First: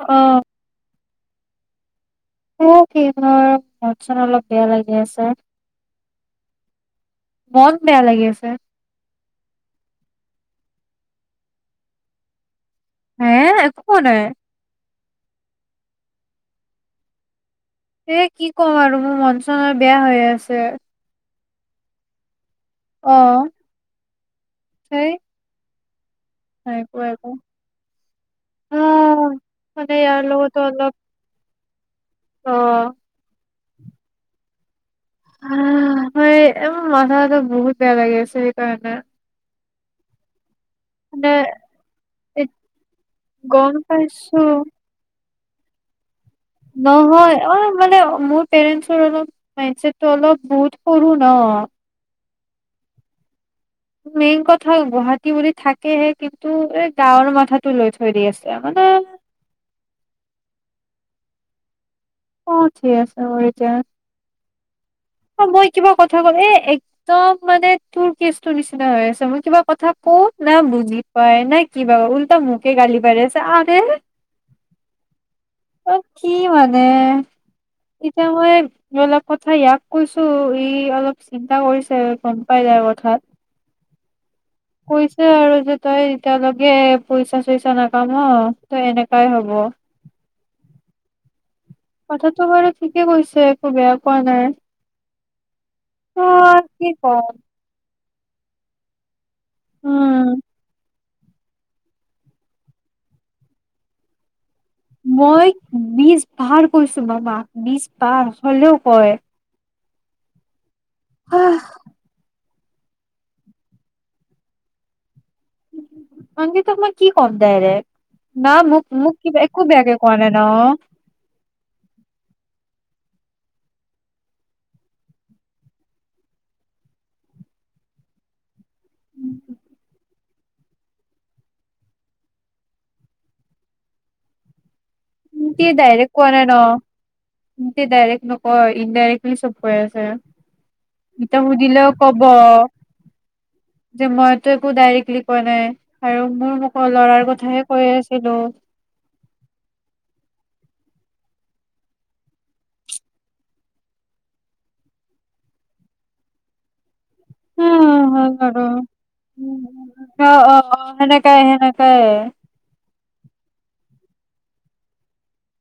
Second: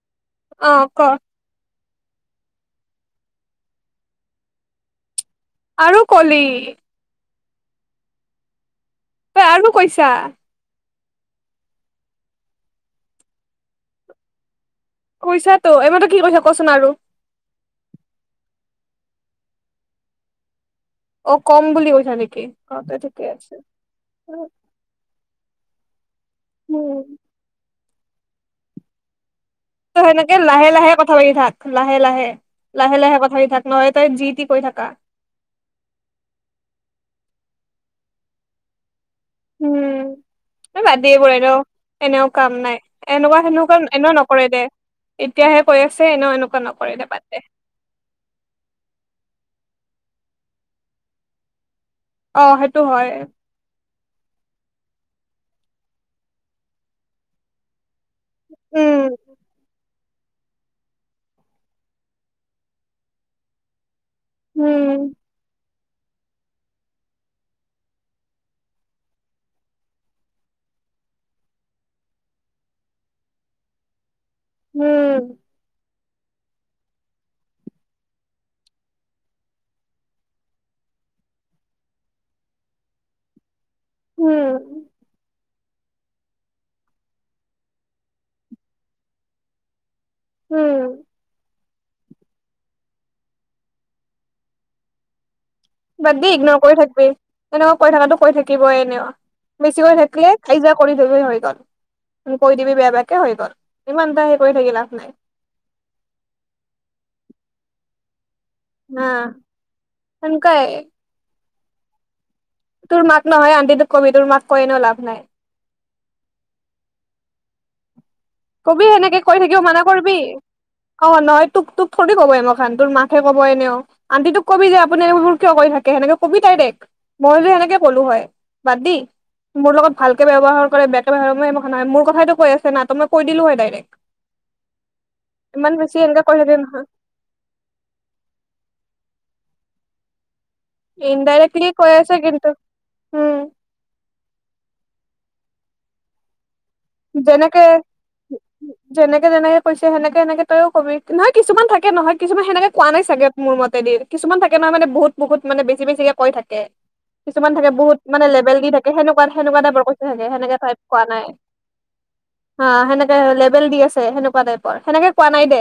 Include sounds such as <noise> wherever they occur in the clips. অ', অ' ক'। অ' কেইধৰ মন চন অলপ বেয়া লাগি আছে।। আৰু কলি। মন বেয়া লাগি আছে। তই আৰু কৈছা। হে একো কোৱা নাই।। কৈছা টো। এইমাত্ৰ কি কৈছা কোৱাচোন আৰু?। এ কি ক'ম আৰু মোৰ মন চন বেয়া হৈ আছে। অ' কম বুলি কৈছা নেকি। অ' তো ঠিকেই আছে। হয় একো উম একো। উম'। তো সেনেকে লাহে লাহে কথা পাতি থাক। লাহে লাহে, অ', লাহে লাহে কথা পাতি থাক। নহয় তই যি টি কৈ থাকা। এই মোৰ মাথাটো বহুত বেয়া লাগি আছে সেইকাৰণে। উম'। এ বাদ দি মানে এইবোৰ এনেও এনেও এ কাম নাই। এনেকুৱাত গম সেনেকোৱা এনেও পাইছো নকৰে দে। এতিয়াহে কৈ আছে এনেও এনেকুৱা নকৰে দে বাদ দে নহয় অ' মানে মোৰ পেৰেন্টছৰ অলপ। মাইনচেট টো অলপ বহুত সৰু ন'। অ' সেইটো হয়। মেইন কথা গুৱাহাটী বুলি থাকেহে কিন্তু এই গাঁৱৰ মাথাটো লৈ থৈ দি আছে। এতিয়া মানে। উম অ' ঠিক আছে হ'ব বাৰু এতিয়া। উম'। অ', মই কিবা কথা কলে এ একদম মানে তোৰ কেচটোৰ নিচিনা হৈ আছে। মই কিবা কথা কওঁ না বুজি পাই না কিবা। উল্টা মোকে গালি পাৰি আছে আৰে। উম' অ' কি মানে এ। এতিয়া মই অলপ কথা ইয়াক কৈছো ই অলপ চিন্তা কৰিছে গম পাই যাই কথাত। উম কৈছে আৰু যে। তই এতিয়ালৈকে পইচা চইচা নাপাম ন' ত এনেকাই হব। উম'। কথাটো বাৰু ঠিকে কৈছে একো বেয়া পোৱা নাই। বাদ দেই ইগন'ৰ অ' কৰি কি থাকিবি ক'ম। এনেকুৱা কৈ থকা তোক কৈ থাকিবই এনেও। বেছিকৈ উম, থাকিলে কায়জা কৰি কৰি দিবি হৈ গ'ল। কৈ দিবি বেয়া বেয়াকে হৈ গ'ল। ইমানটা সেই মই বিছ ভাৰ কৈছো বাবা বিশ পাৰ? হ'লেও কয়। সেনকোৱাই আহঃ তোৰ মাক নহয় আন্টীতোক কবি। তোৰ মাক কৈ এনেও লাভ নাই। আন্টীতোক মই কি কম দাইৰেক? কবি সেনেকে কৈ থাকিব মানা কোৱা কৰবি, নাই ন। অ নহয় তোক তোক থৰি কব <unintelligible> হনতৰ মাকহে কব এনেও, আন্তি তোক কবি যে আপুনি এইবো কিয় কৰি থাকে, সেনেকে কবি দাইৰেক্ট, মই যে এনেকে কলো হয়, বাদ দি, মোৰ লগত ভালকে ব্যৱহাৰ কৰে, বেয়াকে ব্যৱহাৰ, মই এ <unintelligible> মোৰ কথাতো কৈ আছো না, ত' মো কৈ দিলোঁ হয় ডাইৰেক্ট। ইনকে ইমান বেছি ডাইৰেক্ট এনেকে কোৱা কৈ নাই ন, থাকে নহয় ইনকে ডাইৰেক্ট নকয় ইনডাইৰেক্ট কি চব কৈ আছে। এতিয়া ইনডাইৰেক্টলি কৈ সুধিলেও আছে কব, কিন্তু উম যে মইতো একো ডাইৰেক্টলি পোৱা নাই, আৰু মোৰ মোক যেনেকে, যেনেকে-যেনেকে কৈছে সেনেক তেনেকে তয়ো কবি, নহয় কিছুমান থাকে নহয়, কিছুমান সেনেকে কোৱা নাই চাগে মোৰ মতে দি, কিছুমান থাকে নহয় মানে বহুত-বহুত মানে বেছি বেছিকে কৈ থাকে। কিছুমান থাকে বহুত উম, মানে হয় লেবেল দি বাৰু। থাকে, সেকুৱা উম, সেনেকুৱা টাইপৰ কৈছে অ', ছাগে, সেনেকে অ', টাইপ অ', কোৱা নাই। সেনেকাই সেনেকাই। অ, হেনেকে হলে বেল দি আছে, হেনেকুৱা টাইপৰ হেনেকে কোৱা নাই দে।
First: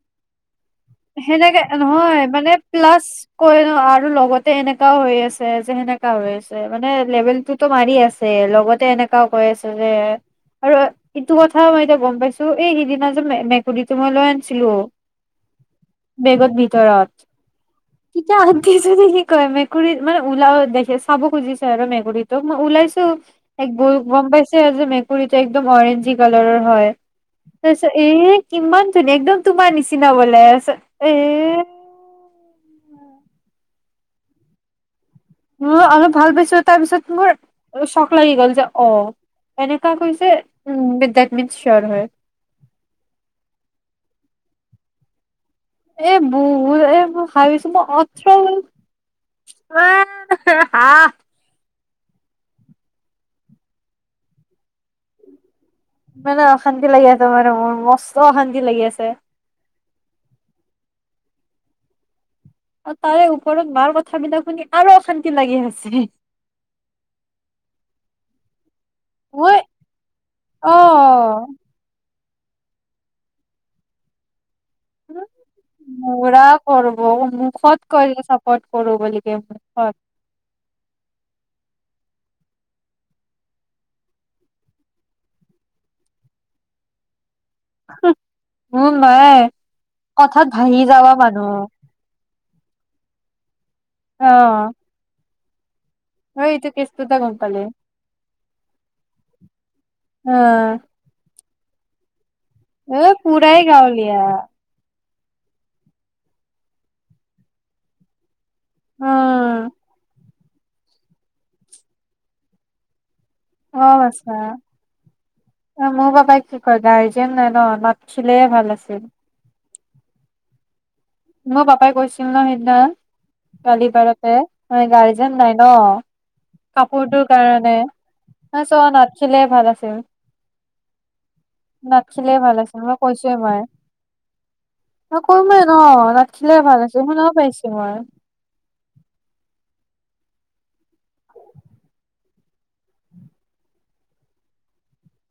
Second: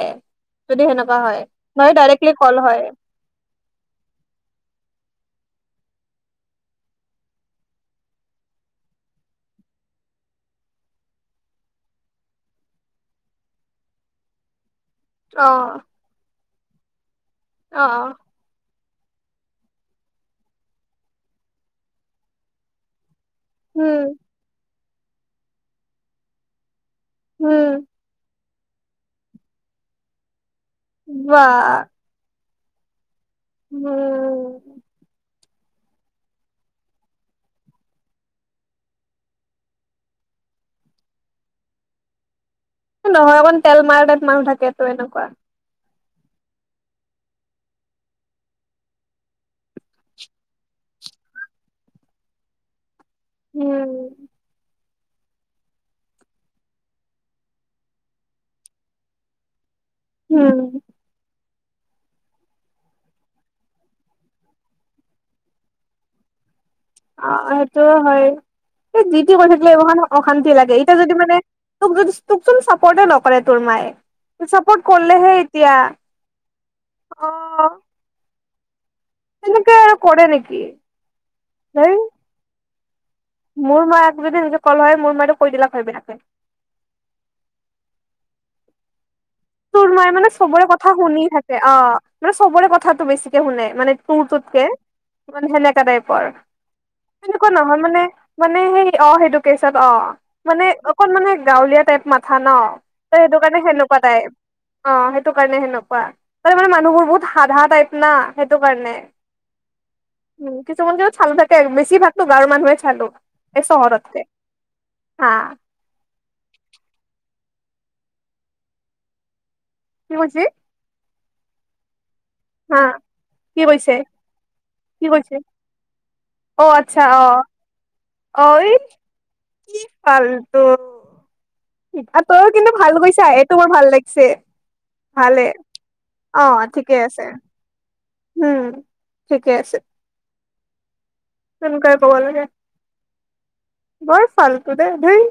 যদি সেনেকুৱা হয় হেনেকে নহয়, ডাইৰেক্টলি মানে কল হয় প্লাচ কৈ ন আৰু লগতে এনেকাও হৈ আছ তে যে সেনেকা হৈ আছে, মানে লেবেল টোতো মাৰি আছে, লগতে এনেকাও কৈ আছে যে, আৰু ইটো কথা মই এতিয়া গম পাইছো এই সিদিনা যে মে মেকুৰীটো মই লৈ আনছিলো অ বেগত ভিতৰত অ <unintelligible> কি কয়, মেকুৰী মানে ওলাও দেখে, চাব খুজিছে আৰু মেকুৰীটোক মই ওলাইছো এক বোৰ উম গম পাইছে যে মেক কুৰীটো একদম অৰেঞ্জি কালাৰৰ হয়। তছ উম এই কিমান ধুনী, একদম তোমাৰ নিচিনা বলাই আছে। বাহ মা উ অলপ ভাল পাইছো তাৰপিছত মোৰ চক লাগি গল যে অ, এনেকা কৈছে, উম দেত মিনচ চিয়ৰ হয়। নহয়, অকন তেল মাৰা তাইত মানুহ থাকেটো, এনেকুৱা। এই বহুত, এ মোৰ শাৰি <unintelligible> আ হা হা। উম। মানে অশান্তি লাগি আছে মানে মোৰ, মস্ত অশান্তি লাগি আছে। উম। আৰু তাৰে ওপৰত মাৰ কথাবিলাক শুনি আৰু অশান্তি লাগি আছে। অ সেইটো হয়, এই যি টি মই কথাক লৈ এইমাখান অশান্তি লাগে, ইতা যদি মানে অ তোক যদি তোকচোন চাপোৰ্টে নকৰে তোৰ মায়ে। চাপৰ্ট কৰিলেহে এতিয়া, পুৰা কৰব অ। মুখত <unintelligible> কৰো গলিকে তেনেকে আৰু <unintelligible> কৰে নেকি? <inaudible> মোৰ মাক যদি নিজে কল হয় মোৰ মটো কৈ দিলাক হৈ বেয়াকৈ উ তোৰ মাৰে মানে চবৰে কথা শুনি থাকে মানুহ অ, ম খবৰে কথাটো বেছিকেু শুনে। মানে অ তোৰটোতকে মানে হেনেকা তাইপ এই এইটো কেচটোতে গম তেনেকুৱা পালি নহয় মানে, মানে সেই অ সেইটোোকচত অ মানে অকণ মানে গাঁওীয়া টাই ম কথা ন ত সেইটো কাৰণে পুৰাই সেনেকুৱা গাঁৱলীয়া টাইপ। অ সেইটো কাৰণে সেনেকুৱা তাৰ মানে মানুহবোৰ বহুত সাধা টাইপ না। সেইটো কাৰণে। উম উ কিছুমান যদি চালু থাকে বছি ভাকতো বাৰ মানুহে চালো। এই অ চহৰতকে বছা হা অ মবাবা কি কৈ ৰ্গাৰজিয়েন ন নাথকিলে ভাল আছিল। কি কৈছি? মই পাপাই কৈছে। ন সেইদিনা কি গালি কৈছে পাৰতে মানে কি কৈছে গাৰ্জেন নাই ন কাপোৰটোৰ কাৰণে। ঐ চ নাথখিলে ভাল কি আছিল ফালতো নাথখিলে তইও কিন্তু আছিল ভাল মই কৈছা কৈছোৱে সেইটো মই মোৰ ভাল লাগিছে ভালে অ নাটখিলে ভাল ঠিকে আছিল আছে শুনাও পাইছো মই উম ঠিকে আছে। তেনেকুৱাই কব লাগে বৰ ফালতো দেই ধেই।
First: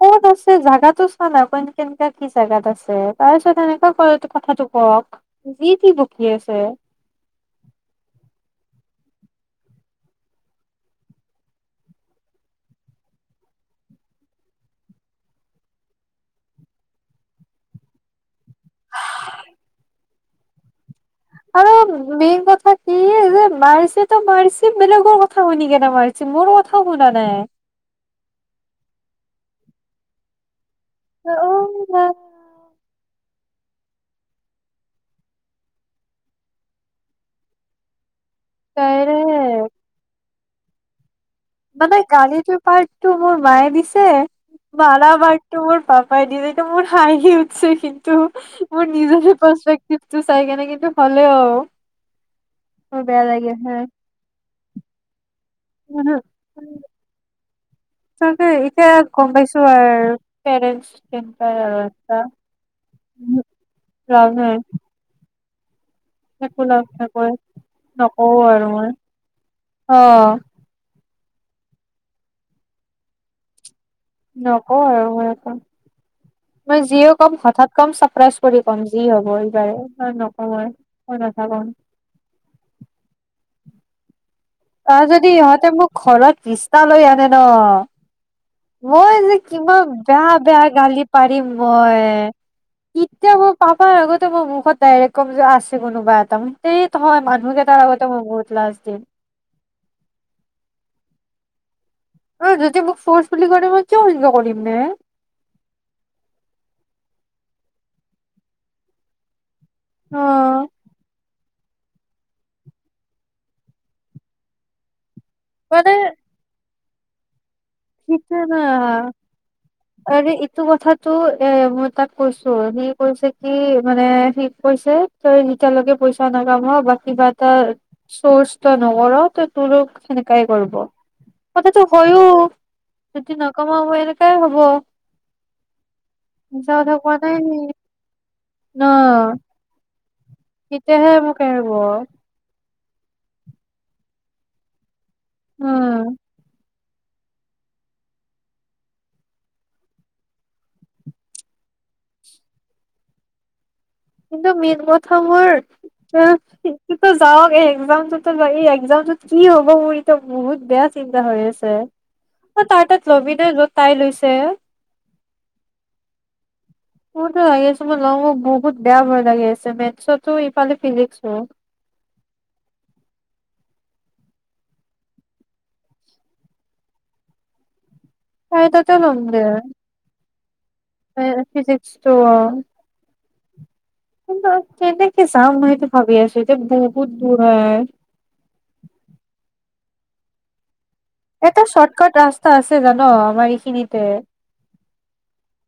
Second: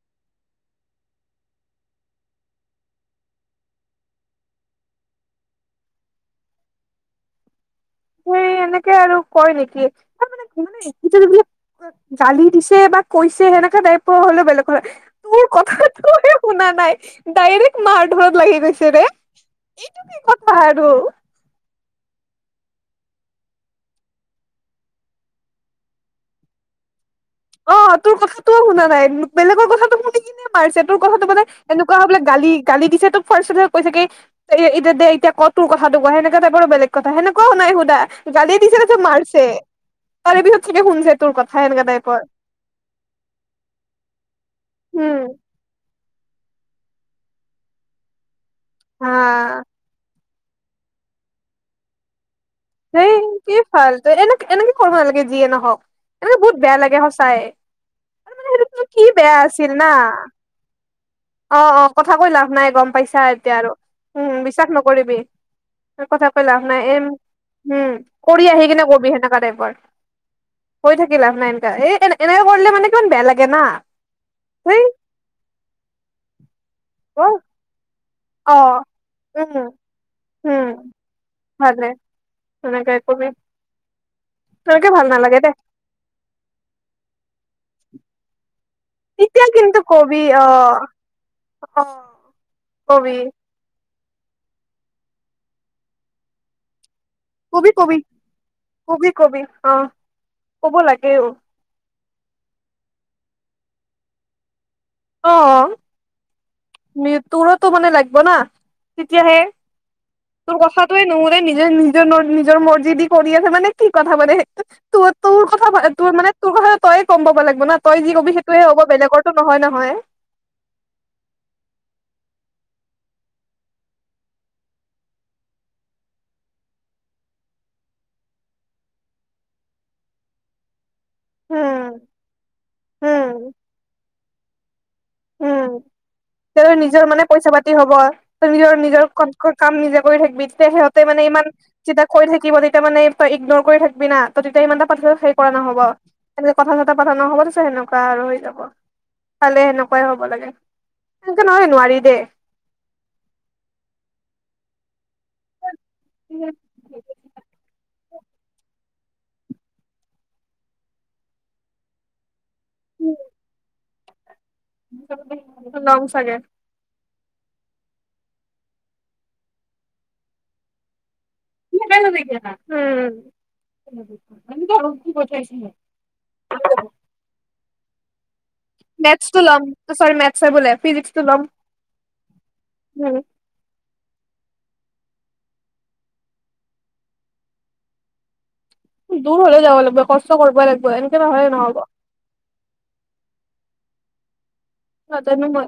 ক'ত আছে জেগাতটো চানা কেনেকা কি জেগাত আছে তাৰপিছত এনেকুৱা ক কথাটো কওক যি তি বকি আছে। সেই এনেকে আৰু কয় নেকি, তোনে জানি দিছে বা কৈছে সেনেকাে টাইপৰ হলোও বেলেগ কথা তোৰ কথাটো শুনা নাই ডাইৰেক্ট মাৰ ধৰত লাগি গৈছে ৰে এইতো কি কথা? পাহাৰো আৰু মেইন কথা কি যে মাৰিছে তো মাৰিছে বেলেগৰ কথা শুনি কেনে মাৰিছে মোৰো কথা শুনি অ', তোৰ কথাতো শুনা নাই বেলেগৰ কথাটো শুনিকিনে পাৰিছে তোৰ কথাটো মানে অ এনেকুৱা বোলে গালি - গালি দিছে তো ফাৰ্ষ কৈছে কি এ', এতিয়া দে এতিয়া ক', তোৰ কথাটো কোৱা সেনেকা টাইপৰো বেলেগ কথা সেনেকুৱাও নাই সুধা। জালি দিছে তাৰপিছত মাৰছে। ডাইৰেক্ট তালে বিহুত চাগে হুঞ্জে তোৰ কথাই এনেকা টাইপৰ। সিটো পাৰটো মোৰ মায়ে দিছে, মাৰা উম পাৰটো মোৰ পা হয় দিদি এইটো মোৰ হাইি উঠছে কিন্তু। মোৰ নিজৰে হা প্ৰস্পেক্টিভ। ত', চাই কেনে কিন্তু ভালে অ', হেই ', কি ফাল্টু এনেক - এনেকে কৰিব নালাগে যিয়ে ন। হহ', এনেকে বহুত বেয়া লাগে সচাই। হেয়', তাকেই ইতিয়া গম পাইছো আৰু পেৰেণ্টছ কেইটাই অ আৰু অ কথা এটা কৈ লাভ নাই গম পাইছা হম', এতিয়া আৰু লাভ নাই। কথাকৈ লাভ একো নাই এন নকৰে উম ', নকওঁ কৰি আৰু আহি কিনে মই কবি সেনেকা টাইপৰ অ কৈ থাকি লাভ নাই এনকা, এ -এনে কৰিলে মানে কিমান বেয়া লাগে না। ধেই নকওঁ আৰু মই একো মই যিয়ে অ ক'ম হঠাৎ ক'ম চাপ ৰাইজ কৰি ক'ম যি হয় হ'ব উম আৰু নকওঁ উম আৰু। ভালে সেনেকে কবি সেনেকে অ ভাল যদি নালাগে দে ইহঁতে মোক ঘৰত ৰিষ্টা লৈ আনে ন। মই যে তেতিয়া কিন্তু কিমান কবি বেয়া অ বেয়া গালি পাৰিম অ মই। কবি এতিয়া মই পা তাৰ আগতে মই মুখত ডাইৰেক্ট ক'ম যা, আছে কোনোবা এটা ম কবি কবি দিম কবি কবি অ কব লাগে অ, অ যদি মোক ফৰ্চ বুলি কয়। মই কিয় সেনকা কৰিম নে অ অ তোৰতো মানে লাগিব না, তেতিয়াহে তোৰ অ', কথাটোয়ে নোহো- নিজেই নিজৰ নিজৰ মৰজিদি কৰি আছে মানে, কি কথা মানে তোৰ। তোৰ কথা তোৰ মানে তোৰ কথা। তয়ে কম পাব লাগে। মানে তই যি কবি সেইটো না সেইটোয়ে হ'ব বেলেগৰটো নহয় নহয়। আৰে এইটো কথাটো এ মই তাক কৈছোঁ, সি কৈছে কি মানে সি কৈছে তই যেতিয়ালৈকে পইচা নাকাম বা কিবা এটা চৰ্চ তই নকৰ ত তোক সেনেকাই কৰিব। কথাটো উম হয়ো। কেতি উম নকওঁ মই। তেনেকাই হ'ব। উম তে মিছা কথা নিজৰ কোৱা মানে নাই পইচা পাতি হব। ত নিজৰ সি নিজৰ ন কাম নিজে কৰি থাকিবি তেতিয়া সিহঁতে তেতিয়াহে মানে মোক ইমান এৰিব চিন্তা কৰি থাকিব নে। তেতিয়া মানে তই ইগনৰ কৰি থাকবিনা ত তেতিয়া ইমান এটা হেই কৰা নহ'ব। উম এনে কথা ক পথা নহ'ব দেছে এনেকুৱা আৰু হৈ যাব খালে সেনেকুৱা। হব লাগে, সনেকে নহলে নোৱাৰি দেই। কিন্তু মি মই <unintelligible> যাওঁক এই একজামটোতু <unintelligible> এইটোত কি হ'ব মোৰ এতিয়া বহুত বেয়া চিন্তা হৈ আছে। তই তাৰ তাত ল'বি নে য'ত তাই লৈছে। ল'ম চাগে। মোৰতো লাগি আছে মই লওঁ, মোৰ বহুত বেয়া ভয় লাগি আছে মেথছ তু ইফালে ফিজিক্স। <unintelligible> উম। <inaudible> তাই মেথছটো ল'ম অহ ', সৰি মেথ। চে বোলে। ফিজিক্সটো হেই ল'ম ফিজিক্সটো ল'ম। উম, কিন্তু, কেনেকে যাম মই সেইটো ভাবি আছো এতিয়া বহুত দূৰ হয়। দূৰ হ'লেও যাব লাগব কষ্ট কৰ্বই লাগব আৰু। এটা শ্বৰ্টকাট ৰাস্তা আছে জান, আমাৰ এইখিনিত। তে', নাজানো মই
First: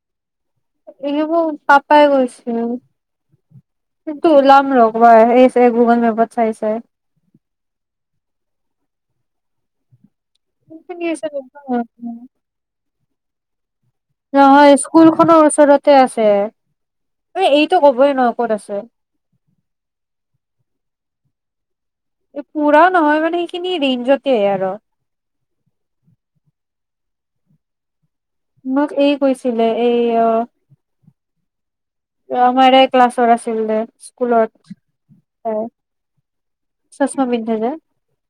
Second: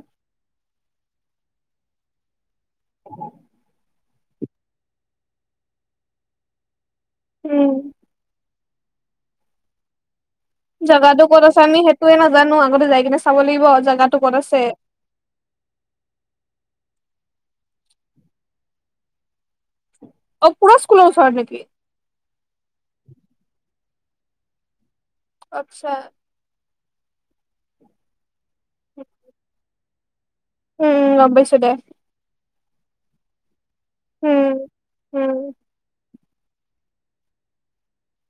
এইবোৰ পাপ। পাইগছ। <inaudible> কিন্তু ওলাম ৰ' এই গুগল মেপত চাই চাই। উম। জাগাতো ক'ত আছে, অমি সেইটোৱে নাজানো! আগতে যাই কিনে চাব লাগিব জাগাটো ক'ত আছে নহয় স্কুল খনৰ ওচৰতে আছে। এইটো কবই নোৱাৰোঁ ক'ত আছে? অ পোৰা স্কুলৰ ওচৰত নেকি? পোৰা নহয় মানে সেইখিনিৰে। যতিয়াই আৰু। আটছা। মোক এই কৈছিলে এই অ উম, গম পাইছোঁ দে। আমাৰে ক্লাছৰ আছিল দে। উম স্কুলত উম অ চস্মা পিন্ধে যে।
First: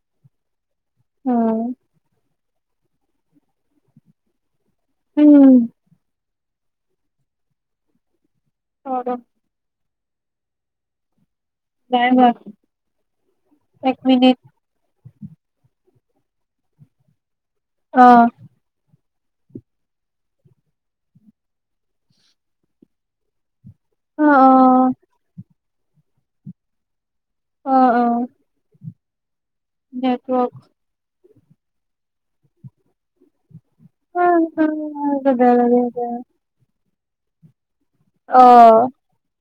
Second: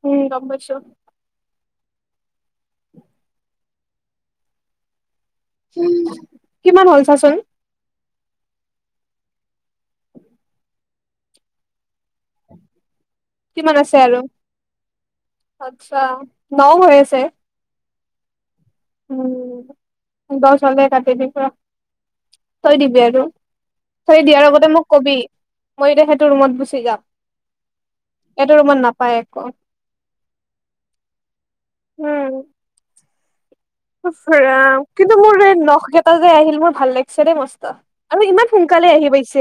উম, গম পাইছোঁ। উম উম। কিমান হ'ল চাচোন। হ', দম নাই হোৱা। কিমান এক আছে আৰু। মিনিট আচ্ছা ন', হৈ আছে। অহ ', উম', দস হলে কাটি দি। পৰা তই দিবি আৰু তই অ অ দিয়াৰ আগতে মোক কবি। মই এতিয়া হেঁটো ৰুমত গুচি যাম। অ অ এটো ৰুমত নাপ পায় একো নেটৱৰ্ক উম ওফ ৰাম কিন্তু মোৰ নখ কেইটা যে আহিল মোৰ ভাল লাগিল চাৰে মস্ত আৰু অ ইমান সোনকালে আহি পাইছে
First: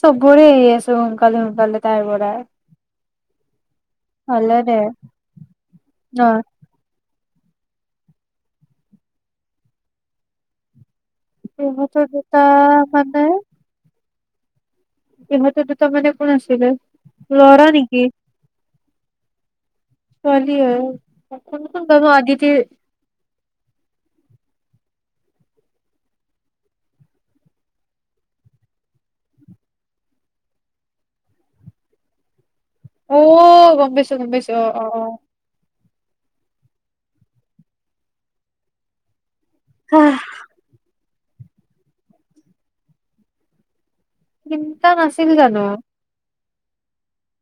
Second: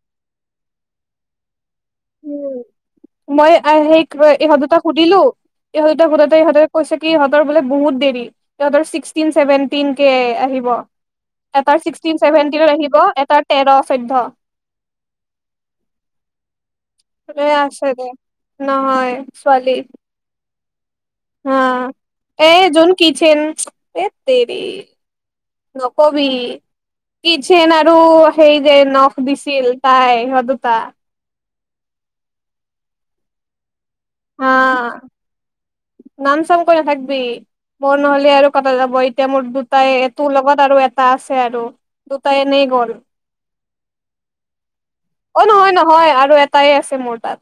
সবৰে এই আছে অ কালে গালে উ মই সেই ভালে ইহঁত দে দুটা সুধিলো ইহঁত দুটা ন সোধোতে ইহঁতে কৈছে কি ইহঁত তৰ বোলে বহুত দেৰি তহঁতৰ ছিক্সটিন চেভেনটিন কেে আহিব এটাৰ ইহঁতৰ ছিক্সটিন দুটা চেভেনটিনত আহিব এটাৰ তেৰ চৈধ্য ইহঁত দুটা মানে কোন আছিলে এ ল'ৰা আছে নেকি দে নহয় ছোৱালী কি এ হা এ যোন কিচেন হেত তেৰি নকবি কিচেন আৰু সেই যে নখ দিছিল তাই সিহত দুটা ঔ গম পাইছো ইছো গম হা পাইছো অ অ অ নাম চাম কৈ নাথাকিবি মোৰ নহলে আৰু কটা যাব এই এয়া মোৰ দুটাই হাহ তোৰ লগত আৰু টা আছে আৰু দুটাই এনেই গ'ল উম অ নহয় নহয় আৰু এ টাই আছে মোৰ তাত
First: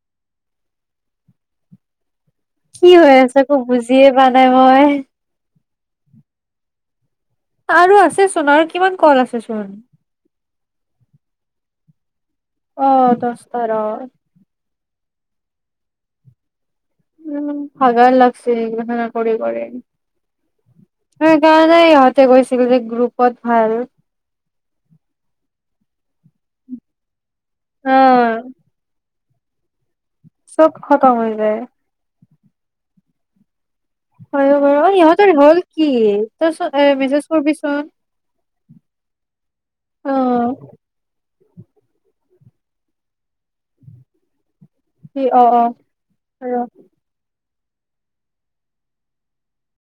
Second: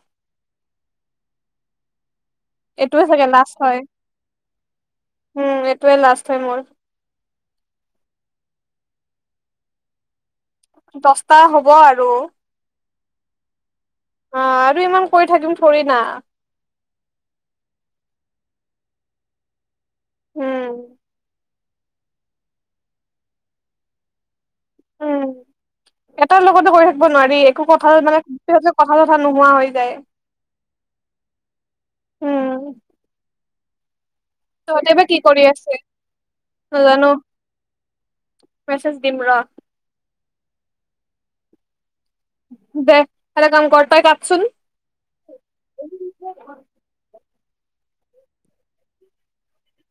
কি এইটোয়ে হৈ চাগে আছে আ লাষ্ট একৌ হয় বুজিয়ে পোৱা নাই মই এইটোৱৈ লাষ্ট হয় মোৰ আৰু আছেচোন আৰু কিমান কল আছে চোন দছটা হব আৰু অ দছ তাৰ অ অ' ইমান কৰি থাকিম থৰি না' উম ভাগাৰ লাগছে এইগেলা কৰি কৰি উম হো কোৱা নাই ইহঁতে গৈছিল যে গ্ৰু'পত ভালহে উম এটাৰ লগতো কৰি থাক্ প নোৱাৰি এ কব ধৰে মানে অ সিহঁতৰ কথাবো কথা নোহোৱা হৈ যায়। চব খতম হৈ যায়। উম হয়ো বাৰু তহঁতে বা কি সিহঁতেৰ কৰি হ'ল আছে কি তই চ এ নাজানো মেছেজ কৰিবিচোন। মেছেজ দিম ৰ অ' দে' ফালে কাম ক'ৰ তই কাটচোন। কি অ', অ', ৰ